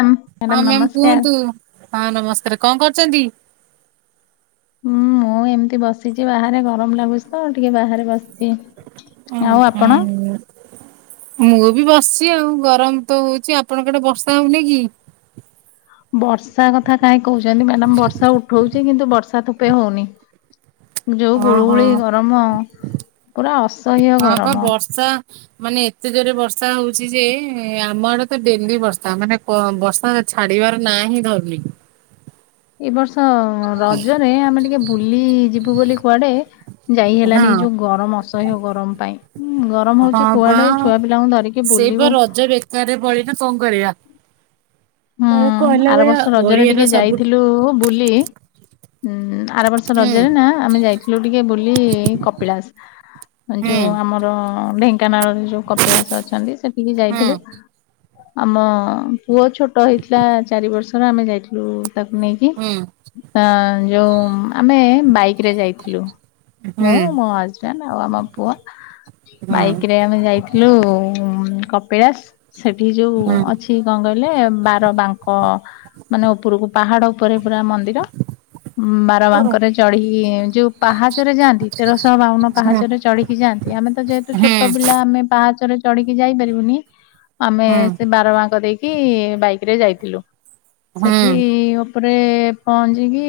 Madam ହଁ ma'am ନମସ୍କାର। କୁହନ୍ତୁ ହଁ ନମସ୍କାର କଣ କରୁଚନ୍ତି? ହୁଁ ମୁଁ ଏମିତି ବସିଚି ବାହାରେ ଗରମ ଲାଗୁଚି ତ ଟିକେ ବାହାରେ ବସିଚି। ଆଉ ଆପଣ? ହୁଁ ମୁଁ ବି ବସିଚି ଆଉ ଗରମ ତ ହଉଚି। ଆପଣଙ୍କ ଆଡେ ବର୍ଷା ହଉନି କି? ବର୍ଷା କଥା କାହିଁ କହୁଚନ୍ତି ମ୍ୟାଡାମ। ବର୍ଷା ଉଠଉଚି କିନ୍ତୁ ବର୍ଷା ଥୁପେ ହଉନି। ଯୋଉ ଓହୋ ଗୁଳୁଗୁଳି ଗରମ ପୁରା ଅ ହଁ ପା ବର୍ଷା ମାନେ ଏତେ ଜୋରେ ବର୍ଷା ହଉଚି ଯେ ଆମ ଆଡେ ତ ଡେଲି ବର୍ଷା ମାନେ କ ବର୍ଷା ଛାଡିବାର ନା ହିଁ ଧରୁନି। ଏ ବର୍ଷ ରଜରେ ଆମେ ଟିକେ ବୁଲି ଯିବୁ ବୋଲି କୁଆଡେ ଯାଇ ହଁ ହେଲାନି ଏ ଯୋଉ ଗରମ ଅସହ୍ୟ ଗରମ ପାଇଁ। ହୁଁ ଗରମ ହଉଚି ହଁ ପା କୁଆଡେ ଛୁଆ ପିଲାଙ୍କୁ ଧରିକି ବୁଲିବୁ। ଘରେ ପଳଇ ଥେ ନା କଣ କରିବା? ହୁଁ କହିଲା ଆର ଭଳିଆ ବର୍ଷ ରଜରେ ଓଡିଆର ଟିକେ ସବୁ ଯାଇଥିଲୁ ବୁଲି ଉଁ ଆର ବର୍ଷ ହୁଁ ରଜରେ ନା ଆମେ ଯାଇଥିଲୁ ଟିକେ ବୁଲି କପିଳାସ। ଏ ହୁଁ ଯୋଉ ଆମର ଢେଙ୍କାନାଳରେ ଯୋଉ କପିଳାସ ଅଛନ୍ତି, ସେଠିକି ହୁଁ ଯାଇଥିଲୁ। ଆମ ପୁଅ ଛୋଟ ହେଇଥିଲା ଚାରି ବର୍ଷର ଆମେ ଯାଇଥିଲୁ ତାକୁ ନେଇକି। ହୁଁ। ହଁ ଯୋଉ ଆମେ ବାଇକ୍ ରେ ଯାଇଥିଲୁ। ହୁଁ ମୁଁ ମୋ ହଜବାଣ୍ଡ ଆଉ ଆମ ପୁଅ। ହୁଁ ହୁଁ ବାଇକ ରେ ଆମେ ଯାଇଥି ଥିଲୁ କପିଳାସ ସେଠି ଯୋଉ ହୁଁ ଅଛି କଣ କହିଲେ ବାର ବାଙ୍କ ମାନେ ଉପରକୁ ପାହାଡ ଉପରେ ପୁରା ମନ୍ଦିର ଉଁ ବା ର ଭିଡ ବାଙ୍କରେ ଚଢ଼ିକି ଯୋଉ ପାହାଚରେ ଯାଆନ୍ତି ତେରଶହ ବାଉନ ପାହାଚରେ ଚଢିକି ଯାଆନ୍ତି। ଏ ଆମେ ତ ଯେହେତୁ ଛୋଟ ପି ତ ଆମେ ପାହାଚରେ ଚଢିକି ଯାଇ ପାରିବୁନି, ଆମେ ସେ ବାର ବାଙ୍କ ଦେଇକି ବାଇ କରେ ଯାଇଥିଲୁ ସେଠି ତାପରେ ପହଞ୍ଚିକି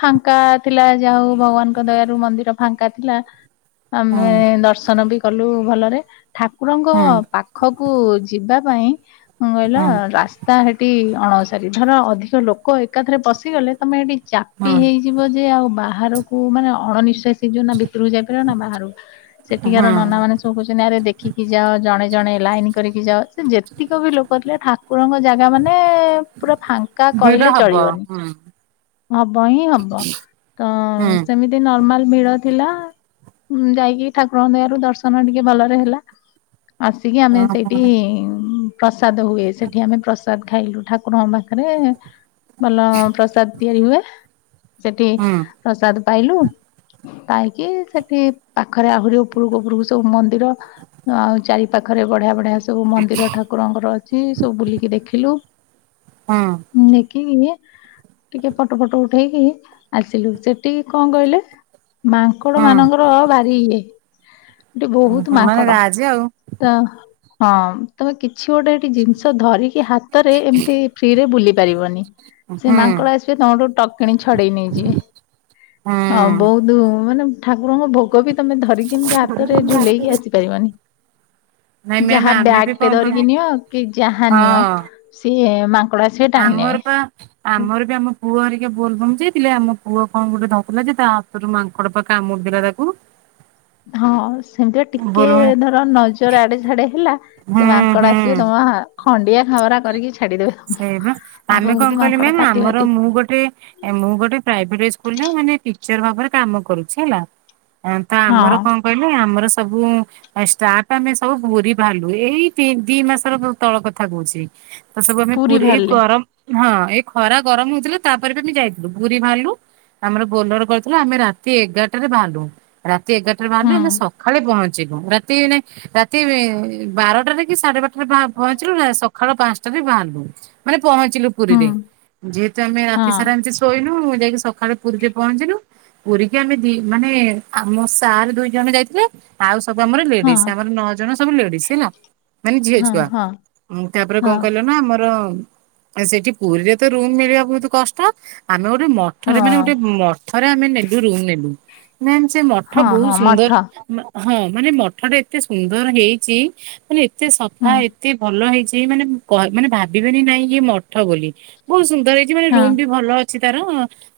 ଫାଙ୍କା ଥିଲା, ଯାହା ହଉ ଭଗବାନଙ୍କ ଦୟାରୁ ମନ୍ଦିର ଫାଙ୍କା ଥିଲା। ଆମେ ଦର୍ଶନ ବି କଲୁ ଭଲରେ। ଠାକୁରଙ୍କ ପାଖ ପାଖକୁ ଯିବା ପାଇଁ କଣ କହିଲ ରାସ୍ ତା ହେଠି ଅଣଓସାରି। ଧର ଅଧିକ ଲୋକ ଏକାଥରେ ପଶିଗଲେ ତମେ ହେଠି ଚାପି ହେଇଯିବ ଯେ ଆଉ ବାହାରକୁ ମାନେ ଅଣନିସ୍ୱଶି ଯଉ ନା ଭିତରକୁ ଯାଇପାରିବ ନା ବାହାରକୁ ସେଠିକାର ନନା ମାନେ କହୁଚନ୍ତି ଆରେ ଦେଖିକି ଯାଅ ଜଣେ ଜଣେ ଲାଇନ୍ କରିକି ଯାଅ। ସେ ଯେତିକ ବି ଲୋକ ଥିଲେ ଠାକୁରଙ୍କ ଜା ଲା ମାନେ ପୁରା ଫା କା କହିଲେ ହବ ଚଳିବନି ହୁଁ ହବ ହିଁ ହବ ତ ହୁଁ ସେମିତି। ନର୍ମାଲ ଭିଡ଼ ଥିଲା ଯାଇକି ଠାକୁରଙ୍କ ଦୟାରୁ ଦର୍ଶନ ଟିକେ ଭଲରେ ହେଲା। ଆସିକି ଆମେ ହୁଁ ସେଇଠି ପ୍ରସାଦ ହୁଏ। ସେଠି ଆମେ ପ୍ରସା ସାଦ ଖାଇଲୁ, ଠାକୁରଙ୍କ ପାଖରେ ଭଲ ପ୍ରସାଦ ତିଆରି ହୁଏ। ସେଠି ହୁଁ ପ୍ରସାଦ ପାଇଲୁ। ପାଇକି ସେଠି ପାଖରେ ଆହୁରି ଉପୂରକୁ ଉପୂରକୁ ସବୁ ମନ୍ଦିର। ଆଉ ଚାରି ପାଖରେ ବଢିଆ ବଢିଆ ସ ସବୁ ମନ୍ଦିର ଠାକୁରଙ୍କର ଅଛି ସବୁ ବୁଲିକି ଦେଖିଲୁ। ଉଁ ଦେଖିକି ଟିକେ ଫଟୋ ଫଟୋ ଉଠେଇକି ଆସିଲୁ, ସେଠିକି କଣ କହିଲେ। ମାଙ୍କଡ ହୁଁ ମାନଙ୍କର ଭାରି ଇଏ ସେଠି ବହୁତ ମାନେ ମାଙ୍କଡ। ରାଜି ଆଉ ତ ହଁ ତମେ କିଛି ଗୋଟେ ସେଠି ଜିନିଷ ଧରିକି ହାତରେ ଏମିତି ଫ୍ରିରେ ବୁଲି ପାରିବନି। ହୁଁ ସେ ହୁଁ ମାଙ୍କଡ ଆସିବେ ତମଠୁ ଟକ୍ କିଣ ଛଡେଇ ନେଇଯିବେ ହଁ ବହୁତ ତୁ ମାନେ ଠାକୁରଙ୍କ ଭୋଗ ବି ତମେ ଧରିକି ଏମିତି ହାତରେ ଝୁଲେଇକି ଆସି ପାରିବନି। ନାଇଁ ମ୍ୟାମ୍ ଯାହା ଆମେ ବି ବ୍ୟାଗ କଣ ଟେ ଧରିକି କହିବି ନିଅ କି ଯାହା ନିଅ ହଁ ସିଏ ମା ଆମର ପା ଆମର ବି ଆମ ପୁଅ ହରିକା ବୋଲବମ ଯାଇଥିଲେ, ଆମ ପୁଅ କଣ ଗୋଟେ ଧଉଥିଲା ଯେ ତା ହତରୁ ମାଙ୍କଡ ପା କାମୁଡି ଦେଲା ତାକୁ। ହଁ ସେମିତି ବା ଟିକେ ବୋଲ ଧର ନଜର ଆଡେ ସାଡେ। ହେଲା ସେ ହୁଁ ମାଙ୍କଡ ଆସିବେ ହୁଁ ତମ ଖଣ୍ଡିଆ ଖାବରା କରିକି ଛାଡିଦେବେ। ସେଇ ବା, ଆଉ ଆମେ ବହୁତ କଣ କହିଲ ମାଙ୍କଡ ମ୍ୟାମ୍ ପାତି ଆମର ପାତି ମୁଁ ଗୋଟେ‌। ମୁଁ ଗୋଟେ ପ୍ରାଇଭେଟ ସ୍କୁଲ ରେ ମାନେ ଟିଚର ଭାବରେ କାମ କରୁଛି ହେଲା। ତ ହଁ ଆମର କଣ କହିଲେ ଆମର ସବୁ। ଆ ଷ୍ଟାପ ଆମେ ସବୁ ପୁରି ବାହାରିଲୁ, ଏଇ ତି ଦି ମାସର ତଳ କଥା କହୁଛି। ତ ସବୁ ଆମେ ପୁରୀ ଏଇ ଗରମ। ହଁ ଏଇ ଖରା ଗରମ ହଉଥିଲା ତାପରେ ବି ଆମେ ଯାଇଥିଲୁ ପୁରୀ ବାହାରିଲୁ। ଆମର ବୋଲର କରିଥିଲୁ ଆମେ ରାତି ଏଗାରଟାରେ ବାହାରଲୁ। ରାତି ଏଗାରଟାରେ ବାହାରିଲୁ ହୁଁ। ଆମେ ସକାଳେ ପହଞ୍ଚିଲୁ ରାତି ଏଇନେ ରାତି ଏ ବାରଟାରେ କି ସାଢେ ବାରଟାରେ ପହଞ୍ଚିଲୁ ନା ସକାଳ ପାଞ୍ଚଟାରେ ବାହାରିଲୁ। ମାନେ ପହଞ୍ଚିଲୁ ହୁଁ ପୁରୀରେ ଯେହେତୁ ଆମେ ହଁ ରାତି ସାରା ଏମିତି। ଶୋଇନୁ ମୁଁ ଯାଇକି ସକାଳେ ପୁରୀ ପହଞ୍ଚିଲୁ। ପୁରୀ କି ଆମେ ଦି ମାନେ ଆମ ସାର୍ ଦୁଇ ଜଣ ଯାଇଥିଲେ। ଆଉ ସବୁ ଆମର ଲେଡିଜ ହଁ ଆମର ନଅ ଜଣ ସବୁ ଲେଡିଜ ହେଲା ମାନେ ଝିଅ ହଁ ଛୁଆ। ହଁ ମୁଁ ତାପରେ କଣ ହଁ କହିଲ ନା ଆମର। ର ସେଠି ପୁରୀରେ ତ ରୁମ ମିଳିବା ବହୁତ କଷ୍ଟ ଆମେ ଗୋଟେ ମ ମଠରେ ହଁ ମାନେ ଗୋଟେ ମଠରେ ଆମେ ନେଲୁ ରୁମ୍ ନେଲୁ। ମ୍ୟାମ ସେ ମଠ ହଁ ବହୁତ ହଁ ମଠ ସୁନ୍ଦର। ହଁ ମାନେ ମଠ ଟା ଏତେ ସୁନ୍ଦର ହେଇଛି ମାନେ। ଏତେ ସଫା ହୁଁ ଏତେ ଭଲ ହେଇଛି ମାନେ କ ମାନେ ଭା ଭାବିବେନି ନାଇଁ ଇଏ ମଠ ବୋଲି ବହୁତ ସୁନ୍ଦର ହେଇଛି। ମାନେ ହଁ ରୁମ ବି ଭଲ ଅଛି ତାର‌।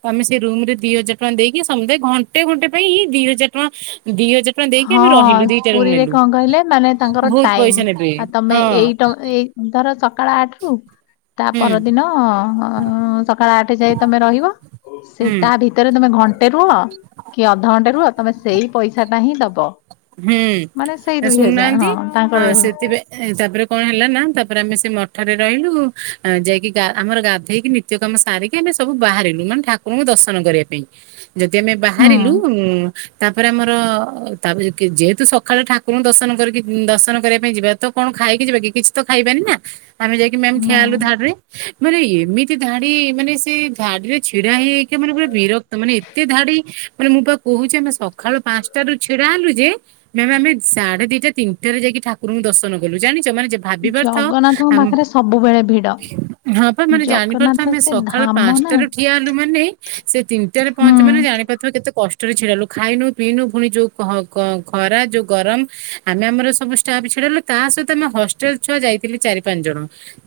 ତ ଆମେ ସେ ରୁମ ରେ ଦି ହଜାର ଟଙ୍କା ଦେଇକି ସମୁଦାୟୀ ଘଣ୍ଟେ ଘଣ୍ଟେ ପାଇଁଁ ଦିଇ ହଜାର ଟଙ୍କା ଦି ହଜାର। ଟଙ୍କା ଦେଇକି ହଁ ଆମେ ରହିଲୁ ଦିଟା ରୁମ ପୁରୀରେ ନେଲୁ କଣ କହିଲେ ମାନେ ତାଙ୍କର ବହୁତ ଟାଇମ ପଇସା ନେବେ ଆ ତମେ ହଁ ଏଇଟ ଏଇ ଧର ସକାଳ ଆଠ ରୁ। ତା ହୁଁ ପରଦିନ ସକାଳ ଆଠ ଯାଏ ତମେ ରହିବ ସେ ହୁଁ। ତା ଭିତରେ। ଭିତରେ ତମେ ଘଣ୍ଟେ ରୁହ କି ଅଧଘଣ୍ଟେ ରୁହ ତମେ ସେଇ ପଇସା ଟା ହିଁ ଦବ। ହୁଁ ମାନେ ସେଇ ଏ ଦୁଇ ଶୁଣୁ ହଜାର ନାହାନ୍ତି ହଁ ଆ ତାଙ୍କର ଏଇଭଳିଆ ସେଥିପାଇଁ। ଏ ତାପରେ କଣ ହେଲା ନା ତାପରେ ଆମେ ସେ ମଠରେ ରହିଲୁ ଯାଇକି ଆମର ଗାଧେଇକି ନି ନିତ୍ୟକର୍ମ ସାରିକି ଆମେ ସବୁ ବାହାରିଲୁ ମାନେ ଠାକୁରଙ୍କୁ ଦର୍ଶନ କରିବା ପାଇଁ। ଯଦି ଆମେ ହୁଁ ବାହାରିଲୁ ଉଁ ତାପରେ ଆମର ତାପ ଯେହେତୁ ସକାଳେ ଠାକୁରଙ୍କୁ ଦର୍ଶନ କରିକି ଦର୍ଶନ କରିବା ପାଇଁ ଯିବା ତ କଣ ଖାଇକି ଯିବା କି କିଛି ତ ଖାଇବାନି ନା ଆମେ ଯାଇକି ମ୍ୟାମ୍ ନା ଠିଆହେଲୁ ଧାଡି ରେ ମାନେ ଏମିତି ଧାଡି ମାନେ ସେ ଧାଡିରେ ଛିଡା ହେଇହେଇକା ମାନେ ପୁରେ ବିରକ୍ତ ମାନେ ଏତେ ଧାଡି ମାନେ ମୁଁ ପା କହୁଛି ଆମେ ସକାଳୁ ପାଞ୍ଚଟାରୁ ଛିଡା ହେଲୁ ମ୍ୟମ ଆମେ ସାଢେ ଦିଟା ତିନିଟାରେ ଯାଇକି ଠାକୁରଙ୍କୁ ଦର୍ଶନ କଲୁ ଜାଣିଛ ମାନେ ଜେ ଭାବି ପାରୁଥିବ ଜଗନ୍ନାଥଙ୍କ ଆମ ପାଖରେ ସବୁବେଳେ ଭିଡ ହଁ ପା ମାନେ ଜାଣିପାରଥିବ ଜଗନ୍ନାଥ ଆମେ ସେ ସକାଳ ଧାମ ନା ପାଞ୍ଚଟାରେ ଠିଆ ହେଲୁ ମାନେ ସେ ତିନିଟାରେ ହୁଁ ପହଞ୍ଚିବ ମାନେ ଜାଣିପାରୁନି କେତେ କଷ୍ ଟରେ ଛିଡା ହେଲୁ ଖାଇନୁ ପିଇନୁ ଫୁଣି ଯୋଉ କହ କ ଖରା ଯୋଉ ଗରମ ଆମେ ଆମର ସବୁ ଷ୍ଟାଫ୍ ଛିଡାହେଲୁ ତା ସହିତ ଆମେ ହଷ୍ଟେଲ ଛୁଆ ଯାଇଥିଲେ ଚାରି ପାଞ୍ଚ ଜଣ।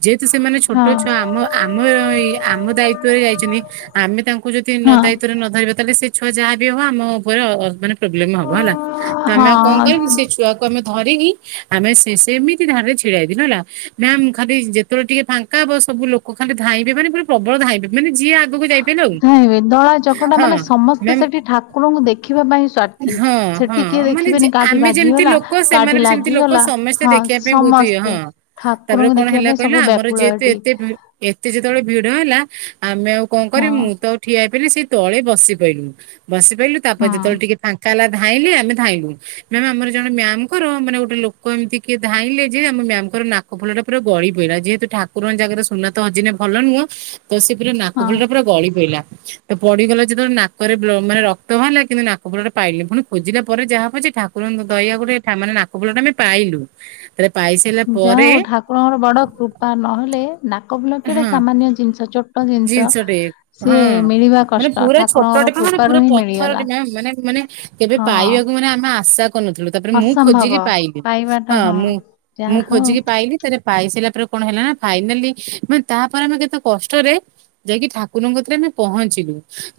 ଯେହେତୁ ସେମାନେ ଛୋଟ ହଁ ଛୁଆ ଆମ ଆମ ଆମ ଦାୟିତ୍ଵରେ ଯାଇଛନ୍ତି ଆମେ ତାଙ୍କୁ ଙ୍କୁ ଯଦି ନ ହଁ ଦାୟିତ୍ୱରେ ନ ଧରିବା ତାହେଲେ ସେ ଛୁଆ ଯାହା ବି ହବ ଆମ ଉପରେ ମାନେ ପ୍ରୋବ୍ଲେମ ହବ ହେଲା। ତ ଆମେ ଆଉ କଣ ହଁ। କରିବି ସେ ଛୁଆକୁ ଆମେ ଧରିକି ଆମେ ସେ ସେମିତି ଧାଡ଼ିରେ ଛିଡାଇଥିଲେୁ ହେଲା ମ୍ୟାମ୍ ଖାଲି ଯେତେବେଳେ ଟିକେ ଫାଙ୍କା ହେବ ସବୁ ଲୋକ ଖାଲି ଧାଇଁବେ ମାନେ ପୁରା ପ୍ରବଳ ଧାଇଁବେ ମାନେ ଯିଏ ଆଗକୁ ଯାଇପାରିବେ ଆଉ। ଧାଇଁବେ ଦଳା ଚକଟା ହଁ ମାନେ ସମସ୍ତେ ମ୍ୟାମ୍ ସେଠି ଠାକୁରଙ୍କୁ ଦେଖିବା ପାଇଁ ସ୍ଵାର୍ଥୀ ହଁ ସେ ହଁ ଟିକେ ମାନେ ଯେ ଦେଖିବେନି କାଠି ଆମେ ଯେମିତି ବାଜିଗଲା ଲୋକ ସେମାନେ କାଠି ବି ସେମିତି ଲୋକ ଲାଗିଗଲା ସମସ୍ତେ ହଁ ଦେଖିବା ପାଇଁ ବହୁତ ଇଏ ହଁ। ସମସ୍ତେ। ତାପରେ ଠାକୁରଙ୍କୁ କଣ ଦେଖିବା ହେଲା ପାଇଁ କହିଲ ସବୁ ଆମର ବ୍ୟାକୁଳ ଯେହେତୁ ଏଠି। ଏତେ ଭି ଏତେ ଯେତେବେଳେ ଭିଡ ହେଲା ଆମେ ଆଉ କଣ ହଁ କରିବୁ ମୁଁ ତ ଠିଆ ହେଇପଇଲି ସେଇ ତଳେ ବସିପଇଲୁ ବସିପଇଲୁ ତାପରେ ହୁଁ ଯେତେବେଳେ ଟିକେ ଫାଙ୍କା ହେଲା ଧା ଧାଇଁଲେ ଆମେ ଧାଇଁଲୁ ମ୍ୟାମ୍ ଆମର ଜଣେ ମ୍ୟାମଙ୍କର ମାନେ ଗୋଟେ ଲୋକ ଏମିତି କିଏ ଧାଇଁଲେ ଯେ ଆମ ମ୍ୟାଙ୍କର ନାକ ଫୁଲ ଟା ପୁର ଗଳି ପଡିଲା ଯେହେତୁ ଠାକୁରଙ୍କ ଜାଗାରେ ସୁନା ତ ହଜିଲେ ଭଲ ନୁହଁ ତ ସେ ପୁରା ନାକ ହଁ। ଫୁଲଟା ପୁରା ଗଳି ପଡିଲା। ତ ପଡିଗଲା ଯେତେବେଳେ ନାକରେ ବ୍ଲ ମାନେ ରକ୍ତ ବାହାରିଲା କିନ୍ତୁ ନାକଫୁଲଟା ପାଇଲେ ପୁଣି ଖୋଜିଲା ପରେ ଯାହୋଉପଛେ ଠାକୁ କୁରଙ୍କ ଦୟା ଗୋଟେ ମାନେ ନାକ ଫୁଲ ଟା ଆମେ ପାଇଲୁ ତାପରେ ପାଇସାଇଲା ଯା ହଉ ଠାକୁରଙ୍କର ବଡ କୃପା ନହେଲେ ନାକ ଫୁଲ କେଡେ ସାମାନ୍ୟ ଜିନିଷ ଛୋ ଜିନିଷ ଟେ ହଁ ମାନେ କଷ୍ଟ ପୁରା ଠାକୁରଙ୍କର ଛୋଟଟେ ମାନେ କୃପାରୁ ପୁରା ହିଁ ପଥର ମିଳିଗଲା। ଟେ ମ୍ୟମ ମାନେ ମାନେ। କେବେ ହଁ ପାଇବାକୁ ମାନେ ଆମେ ଆଶା କରୁନଥିଲୁ। ତାପରେ ମୁଁ ଅସମ୍ଭବ ଖୋଜିକି ପାଇଲି ହଁ ମୁଁ ଯାହା ମୁଁ ହଉ ଖୋଜିକି ପାଇଲି। ତାପରେ ପାଇ ସାରିଲା ପରେ କଣ ହେଲା ନା ଫାଇନାଲି ମାନେ ତାପରେ ଆମେ କେତେ କଷ୍ଟରେ। ଯାଇକି ଠାକୁରଙ୍କକତିରେ ଆମେ ପହଞ୍ଚିଲୁ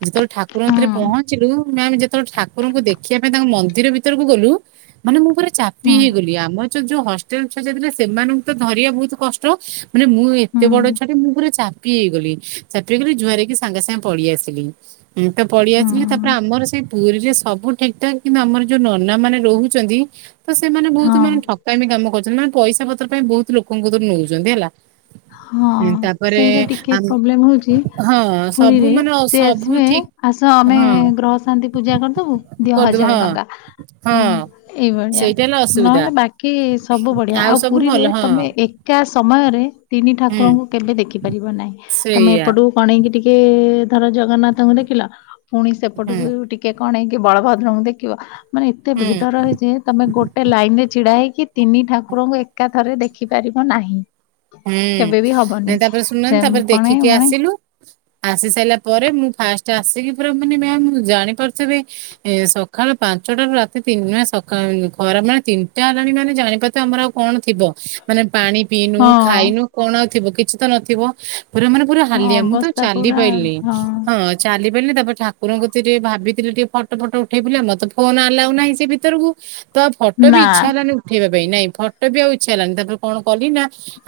ଯେତେବେଳେ ଠାକୁରଙ୍କ ହୁଁ ଥରେ ପହଞ୍ଚିଲୁ ମ୍ୟାମ ଯେତେବେଳେ ଠାକୁ ଠାକୁରଙ୍କୁ ଦେଖିବା ପାଇଁ ତାଙ୍କ ମନ୍ଦିର ଭିତରକୁ ଗଲୁ ମାନେ ମୁଁ ପୁରା ଚାପି ହୁଁ ହେଇଗଲି ଆମର ଯୋଉ ହଷ୍ଟେଲ ଛୁଆ ଯାଇଥିଲେ ସେମାନଙ୍କୁ ତ ଧରିବା ବହୁତ କଷ୍ଟ। ମାନେ ମୁଁ ଏତେ ବଡ ହୁଁ ଛୁଆଟେ ମୁଁ ପୁରା ଚାପି ହେଇଗଲି ଚାପି ହେଇଗଲି ଯୁହାର ହେଇକି ସାଙ୍ଗେ ସାଙ୍ଗେ ପଳେଇଆସିଲି। ହଁ ତ ହଁ ପଳେଇଆସିଲି ତାପରେ ଆମର ସେଇ ପୁରୀରେ ସବୁ ଠିକ୍ ଠାକ୍ କିନ୍ତୁ ଆମର ଯୋଉ ନନା ମାନେ ରହୁଛନ୍ତି ତ ସେମାନେ ବହୁତ ସେମାନେ ଠକ ହଁ କାମି କାମ କରୁଛନ୍ତି ମାନେ ପଇସା ପତର ପାଇଁ ବହୁତ ଲୋକଙ୍କ କତିରୁ ନଉଛନ୍ତି ହେଲା ହଁ ତାପରେ ସେଇଟା ଟିକେ ଆମ ପ୍ରୋବଲେମ ହଉଛି ହଁ ସବୁ ପୁରୀରେ ମାନେ ସେ ସବୁ ଆସିବେ ଠିକ ଆସ ଆମେ ହଁ ଗ୍ରହ ଶାନ୍ତି ପୂଜା କରିଦବୁ ଦିଅ କରିଦବ ହଜାର ହଁ ଟଙ୍କା ହଁ ଏଇଭଳିଆ ସେଇଟା ହେଲା ଅସୁବିଧା ନହେଲେ ବାକି କି ସବୁ ବଢିଆ ଆଉ ସବୁ ପୁରୀରେ ଭଲ ହଁ ତମେ ଏ କା ସମୟରେ ତିନି ହୁଁ ଠାକୁରଙ୍କୁ କେବେ ଦେଖିପାରିବ ନାହିଁ ତମେ ସେଇଆ ଏପଟୁ କଣେଇକି ଟିକେ ଧର ଜଗନ୍ନାଥଙ୍କୁ ଦେଖିଲ ପୁଣି ହୁଁ ସେପଟକୁ ଟିକେ ଟିକେ କଣେଇକି ବଳଭଦ୍ରଙ୍କୁ ଦେଖିବ ମାନେ ଏତେ ଭିଡ ହୁଁ। ରହେ ଯେ ତମେ ଗୋଟେ ଲାଇନ ରେ ଛିଡା ହେଇକି ତିନି ଠାକୁରଙ୍କୁ ଏକା ଥରେ ଦେଖିପାରିବ ନାହିଁ। ହୁଁ କେବେ ବି ହବନି ନାଇ ତାପରେ ସେ ଶୁଣୁନାନ୍ତି ତାପରେ କଣେ ଦେଖିକି ମଣେ ଆସିଲୁ। ଆସି ସାରିଲା ପରେ ମୁଁ ଫାଷ୍ଟ ଆସିକି ପୁରା ମାନେ ମ୍ୟାମ୍ ଜାଣି ପାରୁଥିବେ ଏ ସକାଳୁ ପାଞ୍ଚଟାରୁ ରାତି ତିନିଟା ସକାଳ ଖରା ମାନେ ତିନିଟା ହେଲାଣି ମାନେ ଜାଣିପାରୁଥିବେ ଆମର ଆଉ କଣଥିବ ମାନେ ପାଣି ପିଇନୁ। ହଁ ଖାଇନୁ କଣ ଆଉ ଥିବ କିଛି ତ ନଥିବ ପୁରା ମାନେ ପୁରା ହଁ ହାଲିଆ ମୁଁ ତ ଆଉ ଅବସ୍ଥା ଚାଲି ପୁରା ପାଇଲିନି ହଁ ଚାଲି ପାରିଲିନି ତାପରେ ଠାକୁରଙ୍କୁ ଟିକେ ଭାବିଥିଲେ ଟିକେ ଫଟୋ ଫଟୋ ଉଠେଇବି ବୋଲି ଆମର ତ ଫୋନ୍ ଆଲାଉ ନାହିଁ ସେ ଭିତରକୁ ତ ଆଉ ଫଟୋ ବି ନା ଇଚ୍ଛା ହେଲାନି ଉଠେଇବା ପାଇଁ ନାଇଁ ଫଟୋ ବି ଆଉ ଇଚ୍ଛା ହେଲାନି ତାପରେ କଣ କଲି ନା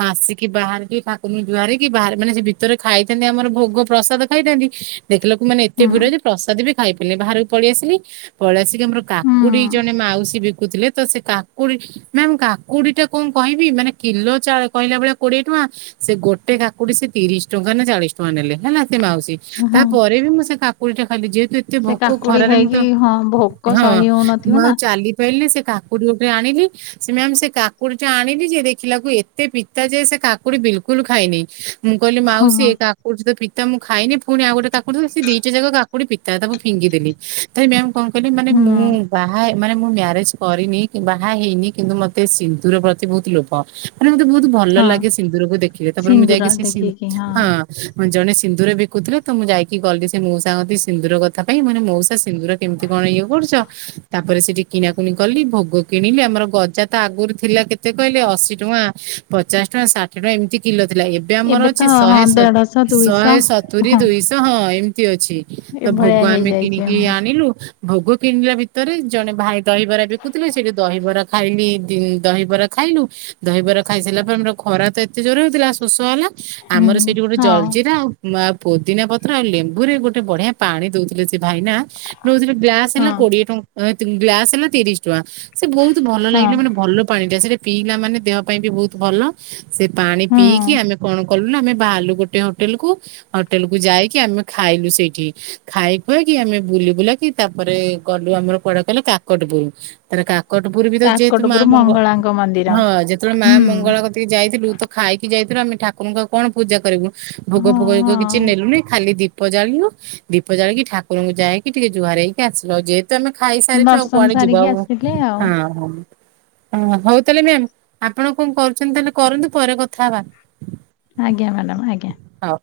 ଆସିକି ବାହାରେ ଟିକେ ଠାକୁରଙ୍କୁ ଜୁହାର ହେଇକି ବାହାରେ ମାନେ ସିଏ ଭିତରେ ଖାଇଥାନ୍ତି ଆମର ଭୋଗ ପ୍ରସାଦ ଖାଇଥାନ୍ତି ଦେଖିଲାକୁ ମାନେ ଏତେ ହୁଁ ଭିଡ ଯେ ପ୍ରସାଦ ବି ଖାଇପାରିଲିନି ବାହାରକୁ ପଳେଇଆସିଲି ପଳେଇଆସି ଯେ ଆମର କାକୁଡି ଜଣେ ମାଉସୀ ବିକୁଥିଲେ ତ ସେ କା କୁଡି ମ୍ୟାମ୍ କାକୁଡି ଟା କଣ କହିବି ମାନେ କିଲୋ ଚାଳ କହିଲାବେଳେ କୋଡିଏ ଟଙ୍କା ସେ ଗୋଟେ କାକୁଡି ସେ ତିରିଶ ଟଙ୍କା ନା ଚାଳିଶ ଟଙ୍କା ନେଲେ ନା ନା ସେ ମାଉସୀ ହୁଁ ହଁ। ତାପରେ ବି ମୁଁ ସେ କାକୁଡିଟା ଖାଇଲି ଯେହେତୁ ଏତ ତେ ସେ ଭୋକ କାକୁଡି ଖରାରେ ମୁଁ ତ ଖାଇକି ହଁ ଭୋକ ହଁ ସହି ହଉନଥିବ ମୁଁ ଆଉ ନା ଚାଲି ପାଇଲିନି ସେ କାକୁଡି ଗୋଟେ ଆଣିଲି ସେ ମ୍ୟାମ୍ ସେ କାକୁଡିଟା ଆଣିଲି ଯେ ଦେଖିଲାକୁ ଏ ଏତେ ପିତା ଯେ ସେ କାକୁଡି ବିଲକୁଲ ଖାଇନେଇ ମୁଁ କହିଲି ହଁ ମାଉସୀ ଏ କାକୁଡି ତ ପିତ ତ ମୁଁ ଖାଇନି ଫୁଣି ଆଉ ଗୋଟେ କାକୁଡି ଦେଲେ ସେ ଦିଟା ଯାକ କାକୁଡି ପିତା ତାକୁ ଫିଙ୍ଗିଦେଲି। ତଥାପି ମ୍ୟାମ କଣ କଲି ମାନେ ହୁଁ ମୁଁ ବାହା ମାନେ ମୁଁ ମ୍ୟାରେଜ କରିନି କି ବାହା ହେଇନି କିନ୍ତୁ ମତେ ସିନ୍ଦୁର ପ୍ରତି ବହୁତ ଲୋଭ। ମାନେ ମତେ ବହୁତ ଭଲ ହଁ ଲାଗେ ସିନ୍ଦୁରକୁ ଦେଖିଲେ ତାପରେ ମୁଁ ସିନ୍ଦୁର ଯାଇକି ସେ ସିନ୍ଦ ଦେଖିକି ହଁ ହଁ ଜଣେ ସିନ୍ଦୁର ବିକୁଥିଲେ ତ ମୁଁ ଯାଇକି ଗଲି ସେ ମଉସାଙ୍କ କତିକି ସିନ୍ଦୁର କଥା ପାଇଁ ମାନେ ମଉସା ସିନ୍ଦୁର କେମିତି କଣ ଇଏ କରୁଛ? ତାପରେ ସେଠି କିଣାକୁଣି କଲି ଭୋଗ କିଣିଲି ଆମର ଗଜା ତ ଆଗରୁ ଥିଲା କେତେ କହିଲେ ଅଶି ଟଙ୍କା ପଚାଶ ଟଙ୍କା ଷାଠିଏ ଟଙ୍କା ଏମିତି କିଲ ଥିଲା ଏବ ବେ ଆମର ଏବେ ଅଛି ତ ହଁ ଶହେ ଶହ ଦେଢଶହ ଶହେ ଦୁଇଶହ ସତୁରି ହଁ ଦୁଇଶହ ହଁ ଏମିତି ଅଛି। ତ ଭୋଗ ଏଭଳିଆ ଆମେ ହେଇଯାଇଛି କିଣିକି ହୁଁ ଆଣିଲୁ ଭୋଗ କିଣିଲା ଭିତରେ ଜଣେ ଭାଇ ଦହିବରା ବିକୁଥିଲେ ସେଠି ଦହିବରା ଖାଇଲି ଦି ଦହିବରା ଖାଇଲୁ ଦହିବରା ଖାଇସାରିଲା ପରେ ଆମର ଖରା ତ ଏତେ ଜୋରରେ ହଉଥିଲା ଶୋଷ ହେଲା ହୁଁ ଆମର ସେଇଠି ଗୋଟେ ହଁ ଜଲଜିରା ଆଉ ଆଉ ପୋଦିନା ପତ୍ର ଆଉ ଲେମ୍ବୁ ରେ ଗୋଟେ ବଢିଆ ପାଣି ଦଉଥିଲେ ସେ ଭାଇନା ଦଉଥିଲେ ଗ୍ଲାସ୍ ସ ହେଲା ହଁ କୋଡିଏ ଟଙ୍କ ଅ ଏତିକି ଗ୍ଲାସ୍ ହେଲା ତିରିଶ ଟଙ୍କା ସେ ବହୁତ ଭଲ ହଁ ଲାଗିଲା ମାନେ ଭଲ ପାଣି ଟା ସେଇଟା ପିଇଲା ମାନେ ଦେହ ପାଇଁ ବି ବହୁତ ଭଲ ସେ ପାଣି ପିଇକି ହୁଁ ଆମେ କଣ କଲୁ ନା ଆମେ ବାହାରିଲୁ ଗୋଟେ ହୋଟେଲ କୁ ହୋଟେଲକୁ ଯାଇକି ଆମେ ଖାଇଲୁ ସେଇଠି ଖାଇଖୁଆକି ଆମେ ବୁଲିବୁଲାକି ତାପରେ ଗଲୁ ଆମର କୁଆଡେ କହିଲ କାକଟପୁର ତାପରେ କାକଟପୁର ବି ତ ଯେହେତୁ ମା କାକଟପୁର ମଙ୍ଗ ମଙ୍ଗଳାଙ୍କ ମନ୍ଦିର ହଁ ଯେ ତାପରେ ମା ହୁଁ ମଙ୍ଗଳା କତିକି ଯାଇଥିଲୁ ତ ଖାଇକି ଯାଇଥିଲୁ ଆମେ ଠାକୁରଙ୍କୁ ଆଉ କଣ ପୂଜା କରିବୁ? ଭୋଗ ହଁ ଫୋଗ ହଁ ଏଗୁରା କିଛି ନେଲୁନି ଖାଲି ଦୀପ ଦୀପ ଜାଳିଲୁ ଦୀପ ଜାଳିକି ଠାକୁରଙ୍କୁ ଯାଇକି ଟିକେ ଜୁହାର ହେଇକି ଆସିଲୁ ଆଉ ଯେହେ ତ ଆମେ ଖାଇସାରିଥାଉ ଆଉ ଦର୍ଶନ କୁଆଡେ ଯିବା ସାରିକି ଆଉ ହଁ ଆସିଲେ ଆଉ ହଉ ହଁ ହଉ ହଉ ତାହେଲେ ମ୍ୟାମ ଆପଣ କଣ କରୁଛନ୍ତି ତାହେଲେ କରନ୍ତୁ ପରେ କଥା ହବା। ଆଜ୍ଞା ମ୍ୟାଡ଼ାମ ଆଜ୍ଞା। ହଉ।